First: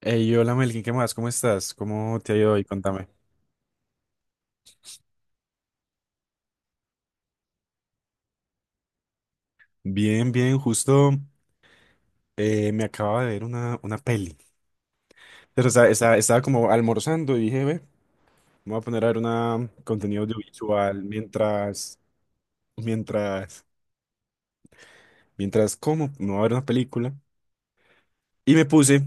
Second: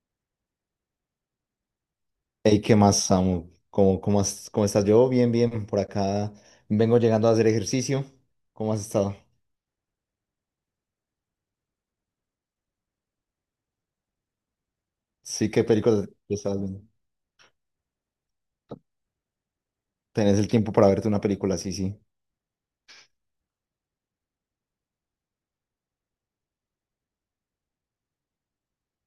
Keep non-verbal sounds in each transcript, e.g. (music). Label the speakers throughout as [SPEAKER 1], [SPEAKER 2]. [SPEAKER 1] Hey, hola Melkin, ¿qué más? ¿Cómo estás? ¿Cómo te ha ido
[SPEAKER 2] Hey,
[SPEAKER 1] hoy?
[SPEAKER 2] ¿qué más,
[SPEAKER 1] Contame.
[SPEAKER 2] Samu? Cómo estás? Yo bien, bien, por acá vengo llegando a hacer ejercicio. ¿Cómo has estado?
[SPEAKER 1] Bien, bien, justo me acababa de ver una peli.
[SPEAKER 2] Sí, ¿qué película te
[SPEAKER 1] Estaba
[SPEAKER 2] estás
[SPEAKER 1] como
[SPEAKER 2] viendo?
[SPEAKER 1] almorzando y dije, ve, me voy a poner a ver una contenido
[SPEAKER 2] ¿Tenés el tiempo para
[SPEAKER 1] audiovisual
[SPEAKER 2] verte una película? Sí, sí.
[SPEAKER 1] mientras, mientras como, me voy a ver una película. Y me puse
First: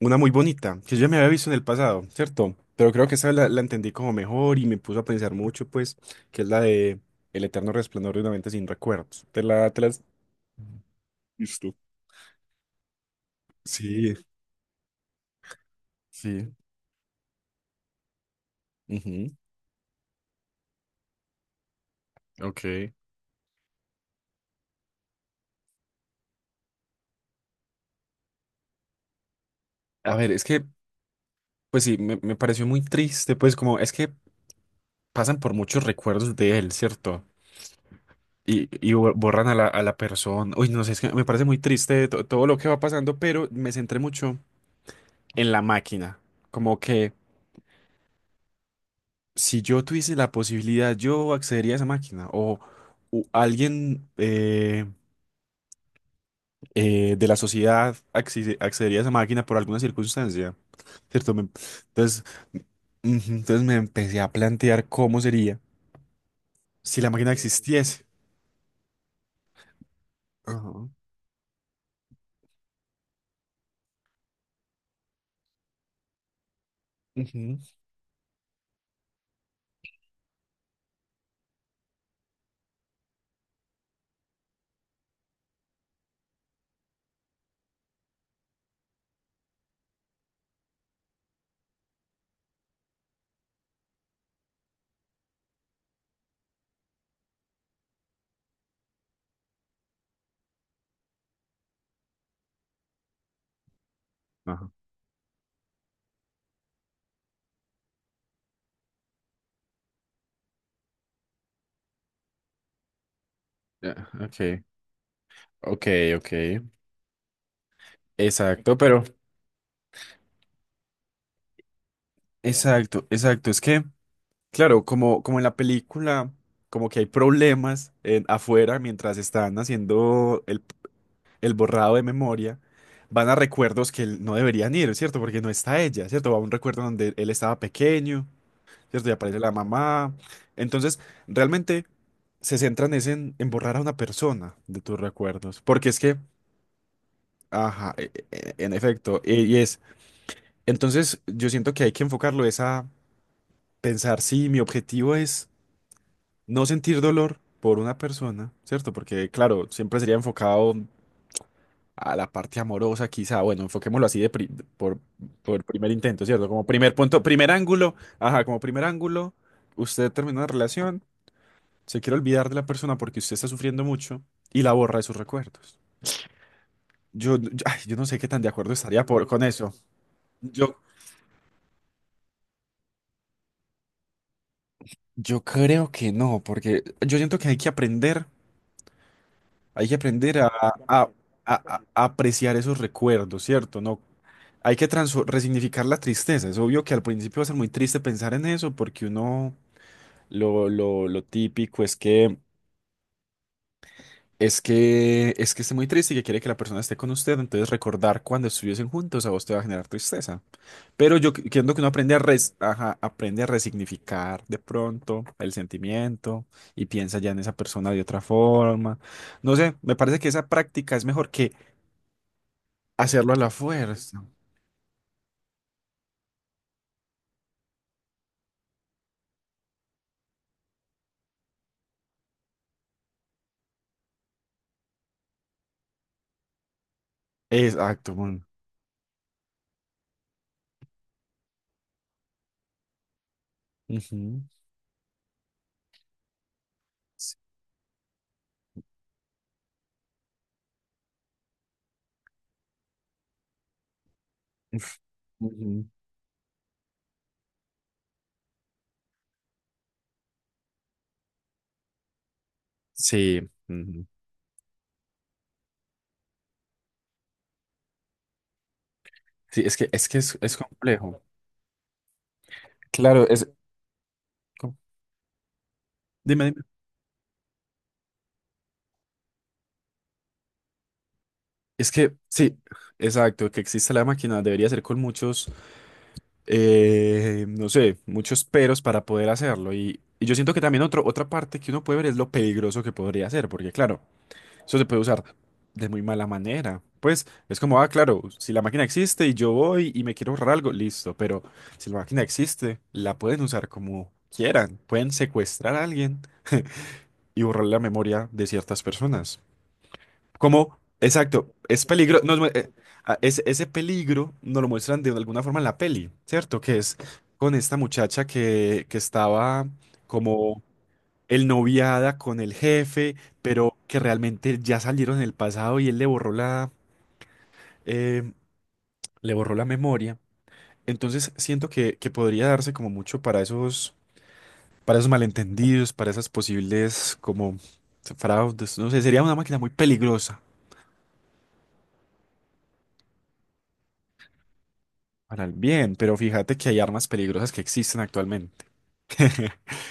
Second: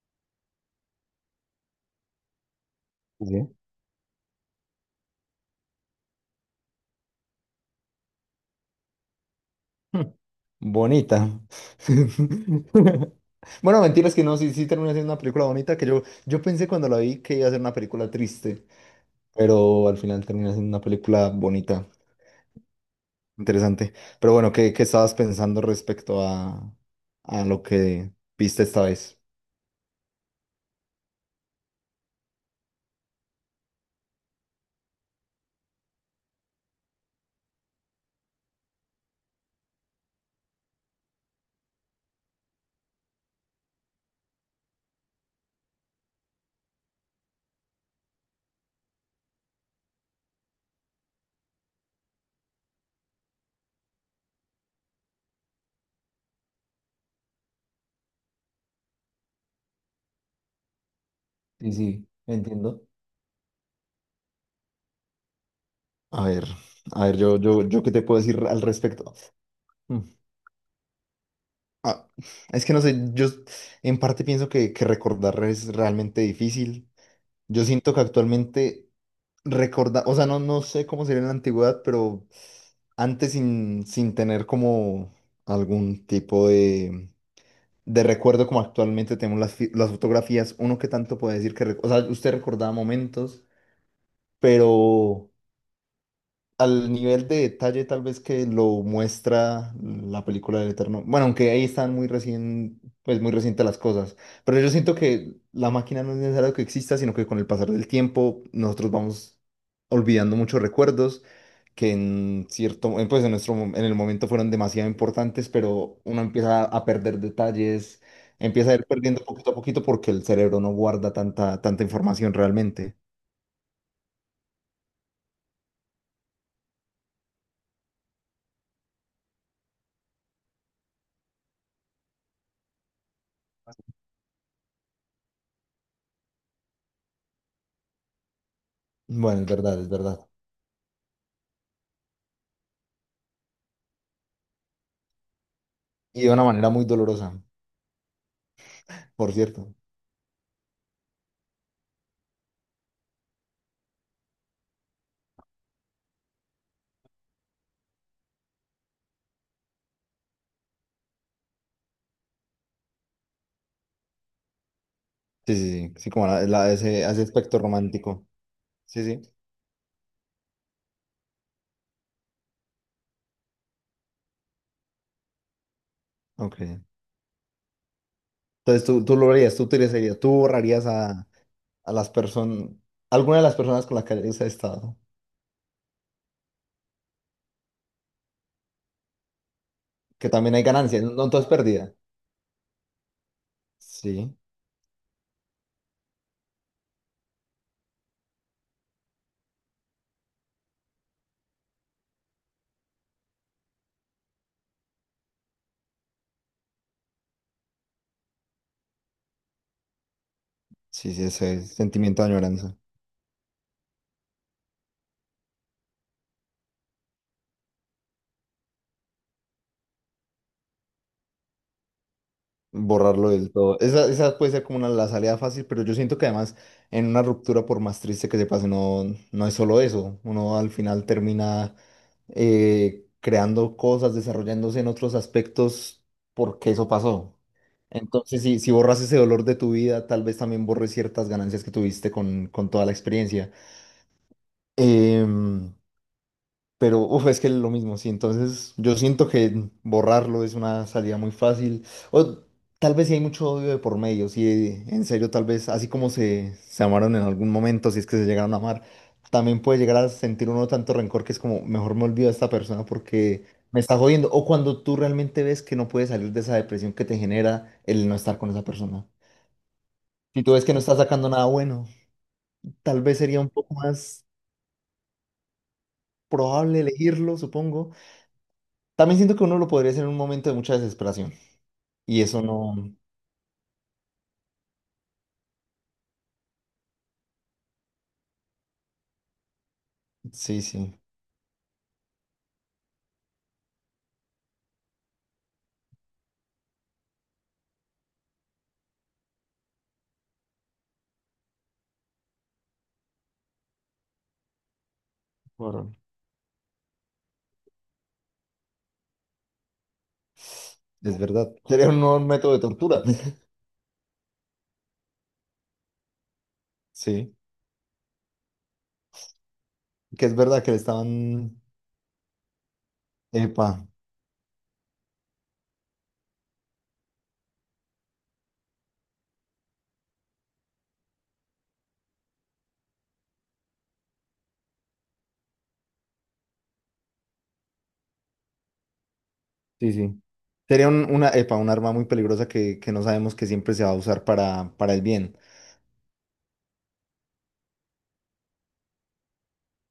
[SPEAKER 1] una muy bonita, que yo ya me había visto en el pasado, ¿cierto? Pero creo que esa
[SPEAKER 2] Sí.
[SPEAKER 1] la entendí como mejor y me puso a pensar mucho, pues, que es la de El eterno resplandor de una mente sin recuerdos. Te la has
[SPEAKER 2] Hmm, Bonita.
[SPEAKER 1] visto?
[SPEAKER 2] (laughs) Bueno,
[SPEAKER 1] Sí.
[SPEAKER 2] mentiras que no, sí, sí terminó siendo una película bonita, que yo
[SPEAKER 1] Sí.
[SPEAKER 2] pensé cuando la vi que iba a ser una película triste,
[SPEAKER 1] Ujú.
[SPEAKER 2] pero al final termina siendo una película bonita,
[SPEAKER 1] Ok.
[SPEAKER 2] interesante. Pero bueno, ¿qué estabas pensando respecto a lo que viste esta vez?
[SPEAKER 1] A ver, es que, pues sí, me pareció muy triste, pues como es que pasan por muchos recuerdos de él, ¿cierto? Y borran a a la persona. Uy, no sé, es que me parece muy triste todo lo que va pasando, pero me centré mucho en la máquina. Como que si yo tuviese la posibilidad, yo accedería a esa máquina. O, alguien, de la sociedad accedería a esa máquina por alguna circunstancia, ¿cierto? Me-
[SPEAKER 2] Sí, sí,
[SPEAKER 1] Entonces,
[SPEAKER 2] entiendo.
[SPEAKER 1] ujú, entonces me empecé a plantear cómo sería
[SPEAKER 2] A ver,
[SPEAKER 1] si
[SPEAKER 2] a
[SPEAKER 1] la
[SPEAKER 2] ver,
[SPEAKER 1] máquina
[SPEAKER 2] yo qué te
[SPEAKER 1] existiese.
[SPEAKER 2] puedo decir al respecto. Mm,
[SPEAKER 1] Ajá.
[SPEAKER 2] ah, es que no sé, yo en parte pienso que recordar es realmente difícil.
[SPEAKER 1] Ujú.
[SPEAKER 2] Yo siento que actualmente recordar, o sea, no, no sé cómo sería en la antigüedad, pero antes sin tener como algún tipo de recuerdo como actualmente tenemos las, las fotografías, uno que tanto puede decir que, o sea, usted recordaba momentos, pero al nivel de detalle tal vez que lo muestra la película del Eterno. Bueno, aunque ahí están muy recién, pues muy recientes las cosas. Pero
[SPEAKER 1] Ajá.
[SPEAKER 2] yo siento que la máquina no es necesario que exista, sino que con el pasar del tiempo nosotros vamos olvidando muchos recuerdos que en cierto, en, pues en nuestro, en
[SPEAKER 1] Ya,
[SPEAKER 2] el momento fueron demasiado importantes,
[SPEAKER 1] ok,
[SPEAKER 2] pero uno
[SPEAKER 1] ok.
[SPEAKER 2] empieza a perder detalles, empieza a
[SPEAKER 1] Exacto,
[SPEAKER 2] ir
[SPEAKER 1] pero...
[SPEAKER 2] perdiendo poquito a poquito porque el cerebro no guarda tanta información realmente.
[SPEAKER 1] Exacto, exacto. Es que, claro, como en la película, como que hay problemas en, afuera mientras están haciendo el borrado de memoria, van a recuerdos que él- no deberían ir, ¿cierto? Porque no está ella, ¿cierto? Va a un recuerdo donde él estaba pequeño, ¿cierto? Y aparece
[SPEAKER 2] Bueno, es
[SPEAKER 1] la
[SPEAKER 2] verdad, es
[SPEAKER 1] mamá.
[SPEAKER 2] verdad.
[SPEAKER 1] Entonces, realmente se centran es en borrar a una persona de tus recuerdos. Porque es que,
[SPEAKER 2] Y de una manera muy dolorosa,
[SPEAKER 1] ajá, e, en efecto,
[SPEAKER 2] por
[SPEAKER 1] y
[SPEAKER 2] cierto.
[SPEAKER 1] es. Entonces, yo siento que hay que enfocarlo es a pensar, sí, mi objetivo es no sentir dolor por una persona, ¿cierto? Porque, claro, siempre sería enfocado a la parte amorosa, quizá, bueno, enfoquémoslo así por,
[SPEAKER 2] Sí,
[SPEAKER 1] por
[SPEAKER 2] sí,
[SPEAKER 1] primer
[SPEAKER 2] sí, sí,
[SPEAKER 1] intento,
[SPEAKER 2] como
[SPEAKER 1] ¿cierto? Como primer
[SPEAKER 2] ese,
[SPEAKER 1] punto,
[SPEAKER 2] ese
[SPEAKER 1] primer
[SPEAKER 2] aspecto
[SPEAKER 1] ángulo,
[SPEAKER 2] romántico.
[SPEAKER 1] ajá, como primer
[SPEAKER 2] Sí, sí,
[SPEAKER 1] ángulo, usted termina una relación, se quiere olvidar de la persona porque usted está sufriendo mucho y la borra de sus recuerdos.
[SPEAKER 2] ok.
[SPEAKER 1] Ay, yo no sé qué tan de acuerdo
[SPEAKER 2] Entonces
[SPEAKER 1] estaría
[SPEAKER 2] tú
[SPEAKER 1] por,
[SPEAKER 2] lo
[SPEAKER 1] con
[SPEAKER 2] harías, tú
[SPEAKER 1] eso.
[SPEAKER 2] utilizarías, tú
[SPEAKER 1] Yo,
[SPEAKER 2] borrarías a las personas, alguna de las personas con las que hayas estado,
[SPEAKER 1] yo creo que no, porque yo siento que hay que
[SPEAKER 2] que
[SPEAKER 1] aprender a,
[SPEAKER 2] también hay ganancia, no, no todo es pérdida.
[SPEAKER 1] a apreciar esos recuerdos, ¿cierto? No
[SPEAKER 2] Sí,
[SPEAKER 1] hay que resignificar la tristeza. Es obvio que al principio va a ser muy triste pensar en eso, porque uno lo típico es que esté muy triste y que quiere que la persona esté con usted. Entonces recordar cuando estuviesen juntos a vos te va a generar tristeza.
[SPEAKER 2] sí,
[SPEAKER 1] Pero
[SPEAKER 2] sí,
[SPEAKER 1] yo
[SPEAKER 2] ese
[SPEAKER 1] quiero
[SPEAKER 2] es
[SPEAKER 1] que uno aprende a
[SPEAKER 2] sentimiento de añoranza.
[SPEAKER 1] ajá, aprende a resignificar de pronto el sentimiento y piensa ya en esa persona de otra forma. No sé, me parece que esa práctica es mejor que
[SPEAKER 2] Borrarlo
[SPEAKER 1] hacerlo a la
[SPEAKER 2] del todo. Esa,
[SPEAKER 1] fuerza.
[SPEAKER 2] esa puede ser como una, la salida fácil, pero yo siento que además en una ruptura, por más triste que se pase, no, no es solo eso. Uno al final termina creando cosas, desarrollándose en otros aspectos porque eso pasó.
[SPEAKER 1] Exacto.
[SPEAKER 2] Entonces,
[SPEAKER 1] Bueno.
[SPEAKER 2] si borras ese dolor de tu vida, tal vez también borres ciertas ganancias que tuviste con toda la experiencia.
[SPEAKER 1] Ujú.
[SPEAKER 2] Em, pero uf, es que es lo mismo, sí. Entonces, yo siento que borrarlo es una salida muy fácil. O tal vez si hay mucho odio de por medio, si
[SPEAKER 1] Uf.
[SPEAKER 2] en serio, tal vez,
[SPEAKER 1] Ujú.
[SPEAKER 2] así como se amaron en algún momento, si es que se llegaron a amar, también puede llegar a sentir uno tanto rencor que es como, mejor me olvido de esta persona
[SPEAKER 1] Sí,
[SPEAKER 2] porque me está
[SPEAKER 1] ujú.
[SPEAKER 2] jodiendo. O cuando tú realmente ves que no puedes salir de esa depresión que te genera el no estar con esa persona.
[SPEAKER 1] Sí, es que, es que
[SPEAKER 2] Si tú
[SPEAKER 1] es
[SPEAKER 2] ves que no estás
[SPEAKER 1] complejo.
[SPEAKER 2] sacando nada bueno, tal vez
[SPEAKER 1] Claro,
[SPEAKER 2] sería un
[SPEAKER 1] es...
[SPEAKER 2] poco más
[SPEAKER 1] co- Dime, dime.
[SPEAKER 2] probable elegirlo, supongo. También siento que uno lo podría hacer en un momento de mucha desesperación.
[SPEAKER 1] Es que,
[SPEAKER 2] Y eso
[SPEAKER 1] sí,
[SPEAKER 2] no.
[SPEAKER 1] exacto, que existe la máquina debería ser con muchos, no sé, muchos peros para poder hacerlo. Y yo siento
[SPEAKER 2] Sí,
[SPEAKER 1] que también
[SPEAKER 2] sí.
[SPEAKER 1] otro, otra parte que uno puede ver es lo peligroso que podría ser, porque claro, eso se puede usar de muy mala manera. Pues es como, ah, claro, si la máquina existe y yo voy y me quiero ahorrar algo, listo, pero si la máquina existe, la pueden usar como quieran, pueden secuestrar a
[SPEAKER 2] por-
[SPEAKER 1] alguien y borrar la memoria de ciertas personas. Como,
[SPEAKER 2] Es
[SPEAKER 1] exacto,
[SPEAKER 2] verdad.
[SPEAKER 1] es
[SPEAKER 2] Sería un nuevo
[SPEAKER 1] peligro,
[SPEAKER 2] método de tortura.
[SPEAKER 1] ah,
[SPEAKER 2] (laughs)
[SPEAKER 1] ese peligro nos lo muestran de alguna forma en la peli, ¿cierto? Que es
[SPEAKER 2] Sí.
[SPEAKER 1] con esta muchacha que estaba
[SPEAKER 2] Que es
[SPEAKER 1] como
[SPEAKER 2] verdad que le
[SPEAKER 1] el
[SPEAKER 2] estaban.
[SPEAKER 1] noviada con el jefe,
[SPEAKER 2] Epa.
[SPEAKER 1] pero que realmente ya salieron en el pasado y él eh, le borró la memoria. Entonces siento que podría darse como mucho para esos malentendidos, para esas posibles como fraudes, no sé, sería una máquina muy
[SPEAKER 2] Sí, sí.
[SPEAKER 1] peligrosa.
[SPEAKER 2] Sería una, epa, un arma muy peligrosa que no sabemos que siempre se va a usar para el bien.
[SPEAKER 1] Para el bien, pero fíjate que hay armas peligrosas que existen actualmente (laughs)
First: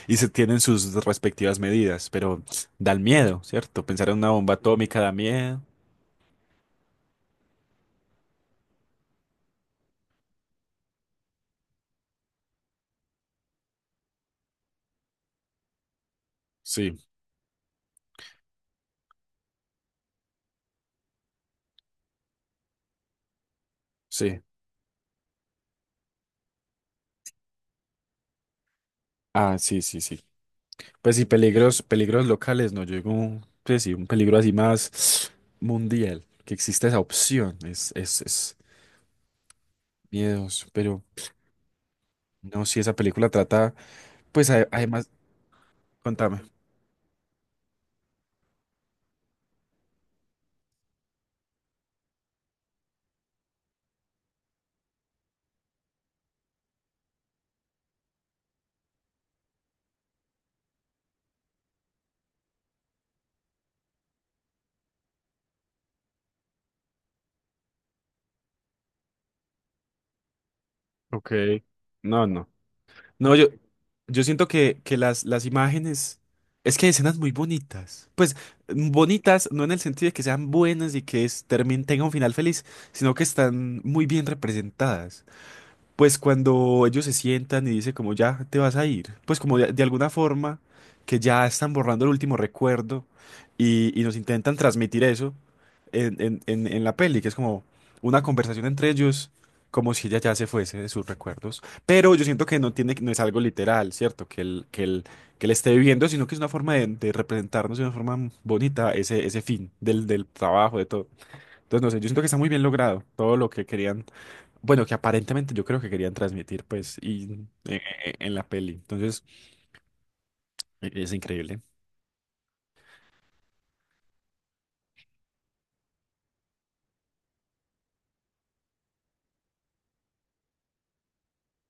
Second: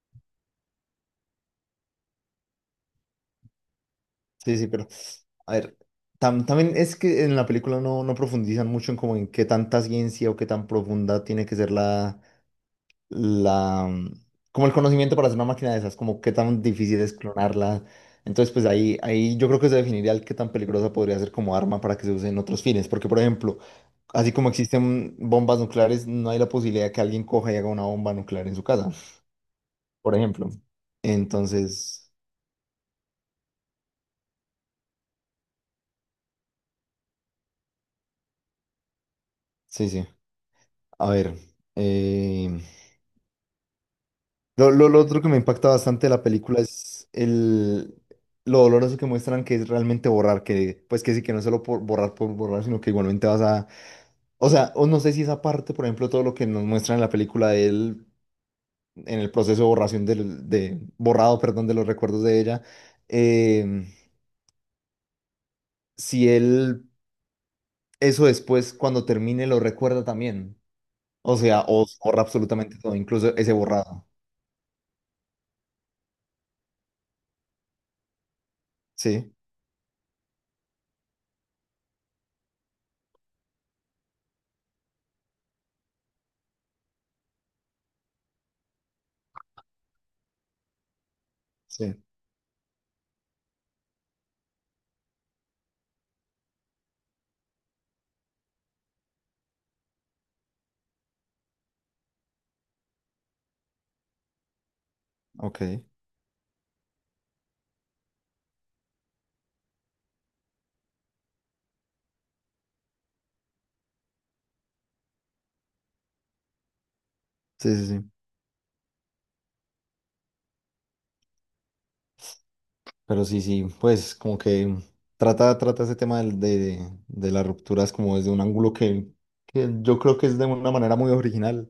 [SPEAKER 1] y se tienen sus respectivas medidas, pero da el miedo, ¿cierto? Pensar en una bomba
[SPEAKER 2] Sí, sí, pero.
[SPEAKER 1] atómica da
[SPEAKER 2] A
[SPEAKER 1] miedo.
[SPEAKER 2] ver, también es que en la película no, no profundizan mucho en como en qué tanta ciencia o qué tan profunda tiene que ser la, la, como el conocimiento para hacer una máquina de esas, como qué tan
[SPEAKER 1] Sí,
[SPEAKER 2] difícil es clonarla. Entonces, pues ahí, ahí yo creo que se definiría el qué tan peligrosa podría ser como arma para que se use en otros fines. Porque, por ejemplo, así
[SPEAKER 1] sí.
[SPEAKER 2] como existen bombas nucleares, no hay la posibilidad que alguien coja y haga una bomba nuclear en su casa,
[SPEAKER 1] Ah, sí, sí,
[SPEAKER 2] por
[SPEAKER 1] sí.
[SPEAKER 2] ejemplo.
[SPEAKER 1] Pues sí, peligros,
[SPEAKER 2] Entonces,
[SPEAKER 1] peligros locales, no llegó, pues sí, un peligro así más mundial, que existe esa opción, es
[SPEAKER 2] sí, sí.
[SPEAKER 1] miedos, pero
[SPEAKER 2] A ver, eh,
[SPEAKER 1] no, si esa película trata, pues
[SPEAKER 2] lo, lo
[SPEAKER 1] además,
[SPEAKER 2] otro que me impacta bastante de la
[SPEAKER 1] contame.
[SPEAKER 2] película es el, lo doloroso que muestran que es realmente borrar, que pues que sí, que no es solo por borrar, sino que igualmente vas a O sea, o no sé si esa parte, por ejemplo, todo lo que nos muestran en la película de él, en el proceso de borración del, de borrado, perdón, de los recuerdos de ella, eh, si él eso después, cuando termine, lo recuerda también.
[SPEAKER 1] Ok.
[SPEAKER 2] O sea, o borra
[SPEAKER 1] No, no.
[SPEAKER 2] absolutamente todo,
[SPEAKER 1] No,
[SPEAKER 2] incluso
[SPEAKER 1] yo,
[SPEAKER 2] ese borrado.
[SPEAKER 1] yo siento que las imágenes, es que hay escenas muy bonitas. Pues mm,
[SPEAKER 2] Sí,
[SPEAKER 1] bonitas, no en el sentido de que sean buenas y que es, tenga un final feliz, sino que están muy bien representadas. Pues cuando ellos se sientan y dicen como ya te vas a ir, pues como de alguna forma que ya están
[SPEAKER 2] sí,
[SPEAKER 1] borrando el último recuerdo y nos intentan transmitir eso en la peli, que es como una conversación entre ellos, como si ella ya se fuese de sus recuerdos. Pero yo siento que no tiene, no es algo literal, ¿cierto? Que que él esté
[SPEAKER 2] ok.
[SPEAKER 1] viviendo, sino que es una forma de representarnos de una forma bonita ese, ese fin del, del trabajo, de todo. Entonces, no sé, yo siento que está muy bien logrado todo lo que querían bueno, que aparentemente yo creo que querían transmitir, pues, y,
[SPEAKER 2] Sí, sí, sí.
[SPEAKER 1] en la peli. Entonces, es increíble.
[SPEAKER 2] Pero sí, sí, pues como que trata ese tema de las rupturas como desde un ángulo que yo creo que es de una manera muy original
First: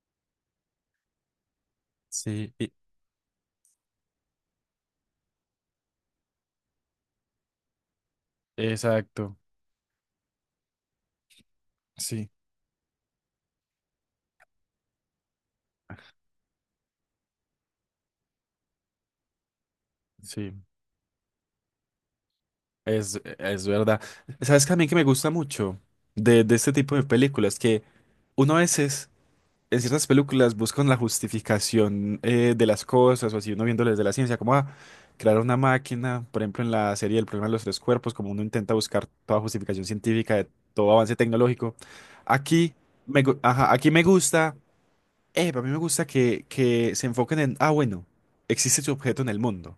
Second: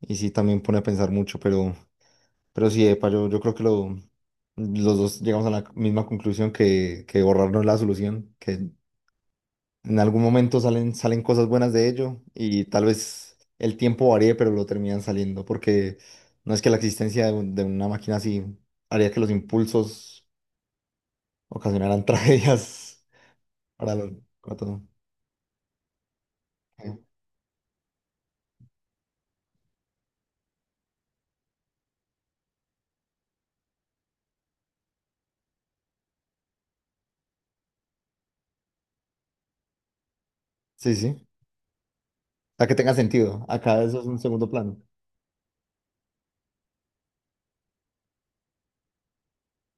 [SPEAKER 2] y sí también pone a pensar mucho,
[SPEAKER 1] Sí,
[SPEAKER 2] pero
[SPEAKER 1] y-
[SPEAKER 2] sí, epa, yo creo que lo, los dos llegamos a la misma conclusión que borrar no es la solución, que
[SPEAKER 1] exacto.
[SPEAKER 2] en algún momento salen cosas buenas de ello
[SPEAKER 1] Sí,
[SPEAKER 2] y tal vez el tiempo varíe, pero lo terminan saliendo, porque no es que la existencia de, de una máquina así haría que los impulsos
[SPEAKER 1] sí,
[SPEAKER 2] ocasionaran (laughs) tragedias
[SPEAKER 1] es, e, es
[SPEAKER 2] para
[SPEAKER 1] verdad.
[SPEAKER 2] los
[SPEAKER 1] ¿Sabes
[SPEAKER 2] cuatro.
[SPEAKER 1] también que me gusta mucho de este tipo
[SPEAKER 2] Eh,
[SPEAKER 1] de películas? Que uno a veces en ciertas películas buscan la justificación de las cosas, o así uno viéndolo desde la ciencia, como ah, crear una máquina, por ejemplo, en la serie El problema de los tres cuerpos, como uno intenta buscar toda justificación científica de todo
[SPEAKER 2] Sí,
[SPEAKER 1] avance
[SPEAKER 2] sí.
[SPEAKER 1] tecnológico.
[SPEAKER 2] O sea,
[SPEAKER 1] Aquí
[SPEAKER 2] que tenga
[SPEAKER 1] me,
[SPEAKER 2] sentido.
[SPEAKER 1] ajá,
[SPEAKER 2] Acá
[SPEAKER 1] aquí
[SPEAKER 2] eso
[SPEAKER 1] me
[SPEAKER 2] es un segundo
[SPEAKER 1] gusta,
[SPEAKER 2] plano.
[SPEAKER 1] a mí me gusta que se enfoquen en, ah, bueno, existe su objeto en el mundo.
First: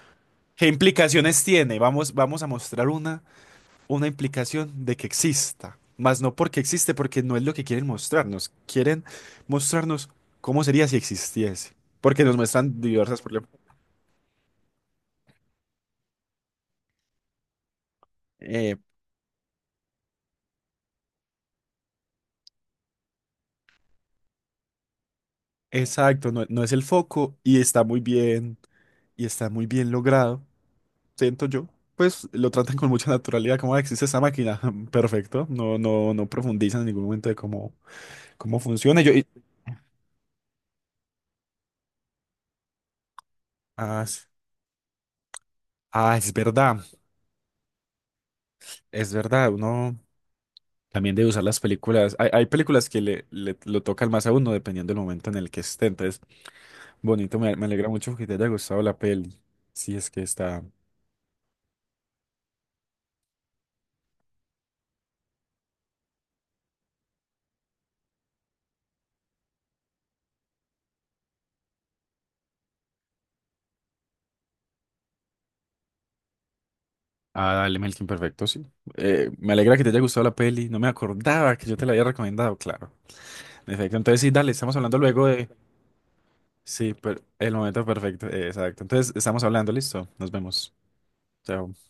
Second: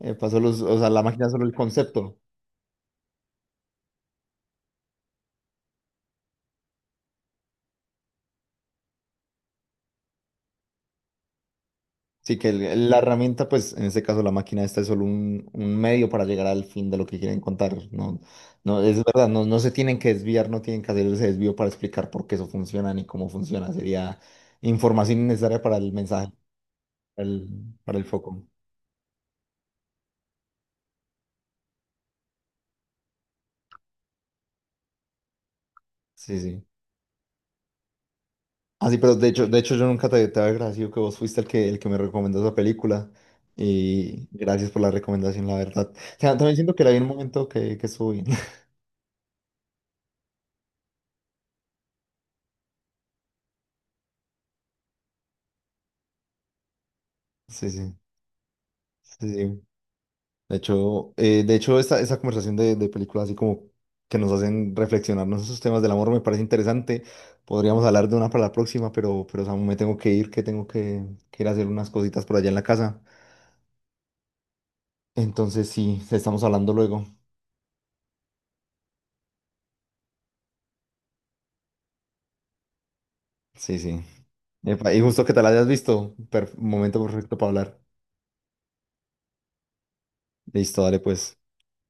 [SPEAKER 2] Pasó los,
[SPEAKER 1] ¿Qué
[SPEAKER 2] o sea, la máquina es
[SPEAKER 1] implicaciones
[SPEAKER 2] solo el
[SPEAKER 1] tiene?
[SPEAKER 2] concepto.
[SPEAKER 1] Vamos a mostrar una implicación de que exista, más no porque existe, porque no es lo que quieren mostrarnos. Quieren mostrarnos cómo sería si existiese, porque nos
[SPEAKER 2] Sí, que
[SPEAKER 1] muestran
[SPEAKER 2] la
[SPEAKER 1] diversas
[SPEAKER 2] herramienta,
[SPEAKER 1] problemas.
[SPEAKER 2] pues en este caso la máquina esta es solo un medio para llegar al fin de lo que quieren contar. No,
[SPEAKER 1] Eh,
[SPEAKER 2] no, es verdad, no, no se tienen que desviar, no tienen que hacer ese desvío para explicar por qué eso funciona ni cómo funciona. Sería información innecesaria para el mensaje,
[SPEAKER 1] exacto, no, no es el
[SPEAKER 2] para
[SPEAKER 1] foco
[SPEAKER 2] el,
[SPEAKER 1] y está
[SPEAKER 2] para
[SPEAKER 1] muy
[SPEAKER 2] el foco.
[SPEAKER 1] bien, y está muy bien logrado, siento yo. Pues lo tratan con mucha naturalidad, como "Ah, existe esa máquina, (laughs) perfecto. No, no, no
[SPEAKER 2] Sí, sí.
[SPEAKER 1] profundizan en ningún momento de cómo, cómo
[SPEAKER 2] Ah, sí,
[SPEAKER 1] funciona. Yo,
[SPEAKER 2] pero
[SPEAKER 1] y-
[SPEAKER 2] de hecho yo nunca te había agradecido que vos fuiste el que me recomendó esa película.
[SPEAKER 1] ah, es
[SPEAKER 2] Y gracias por la recomendación, la verdad.
[SPEAKER 1] ah,
[SPEAKER 2] O sea, también siento que la vi en un momento que estuvo bien. (laughs)
[SPEAKER 1] es verdad, uno. También de usar las películas. Hay películas que le, lo tocan más a uno dependiendo del momento en el que esté. Entonces, bonito, me
[SPEAKER 2] Sí,
[SPEAKER 1] alegra
[SPEAKER 2] sí,
[SPEAKER 1] mucho que te haya gustado la
[SPEAKER 2] sí,
[SPEAKER 1] peli.
[SPEAKER 2] sí.
[SPEAKER 1] Si es que está.
[SPEAKER 2] De hecho esa conversación de películas así como que nos hacen reflexionarnos esos temas del amor me parece interesante. Podríamos hablar de una para la próxima, pero Samu, me tengo que ir, que tengo que ir a hacer unas cositas por allá en la casa. Entonces, sí, estamos hablando luego.
[SPEAKER 1] Ah, dale, Melkin, perfecto, sí. Me alegra que te haya gustado la peli. No me acordaba que yo te la había recomendado, claro. En
[SPEAKER 2] Sí,
[SPEAKER 1] efecto,
[SPEAKER 2] sí.
[SPEAKER 1] entonces sí, dale, estamos
[SPEAKER 2] Epa,
[SPEAKER 1] hablando
[SPEAKER 2] y justo
[SPEAKER 1] luego
[SPEAKER 2] que te
[SPEAKER 1] de.
[SPEAKER 2] la hayas visto.
[SPEAKER 1] Sí,
[SPEAKER 2] Momento
[SPEAKER 1] pero
[SPEAKER 2] perfecto para
[SPEAKER 1] el
[SPEAKER 2] hablar.
[SPEAKER 1] momento perfecto, exacto. Entonces, estamos hablando, listo. Nos vemos.
[SPEAKER 2] Listo, dale pues. Chao.
[SPEAKER 1] Chao.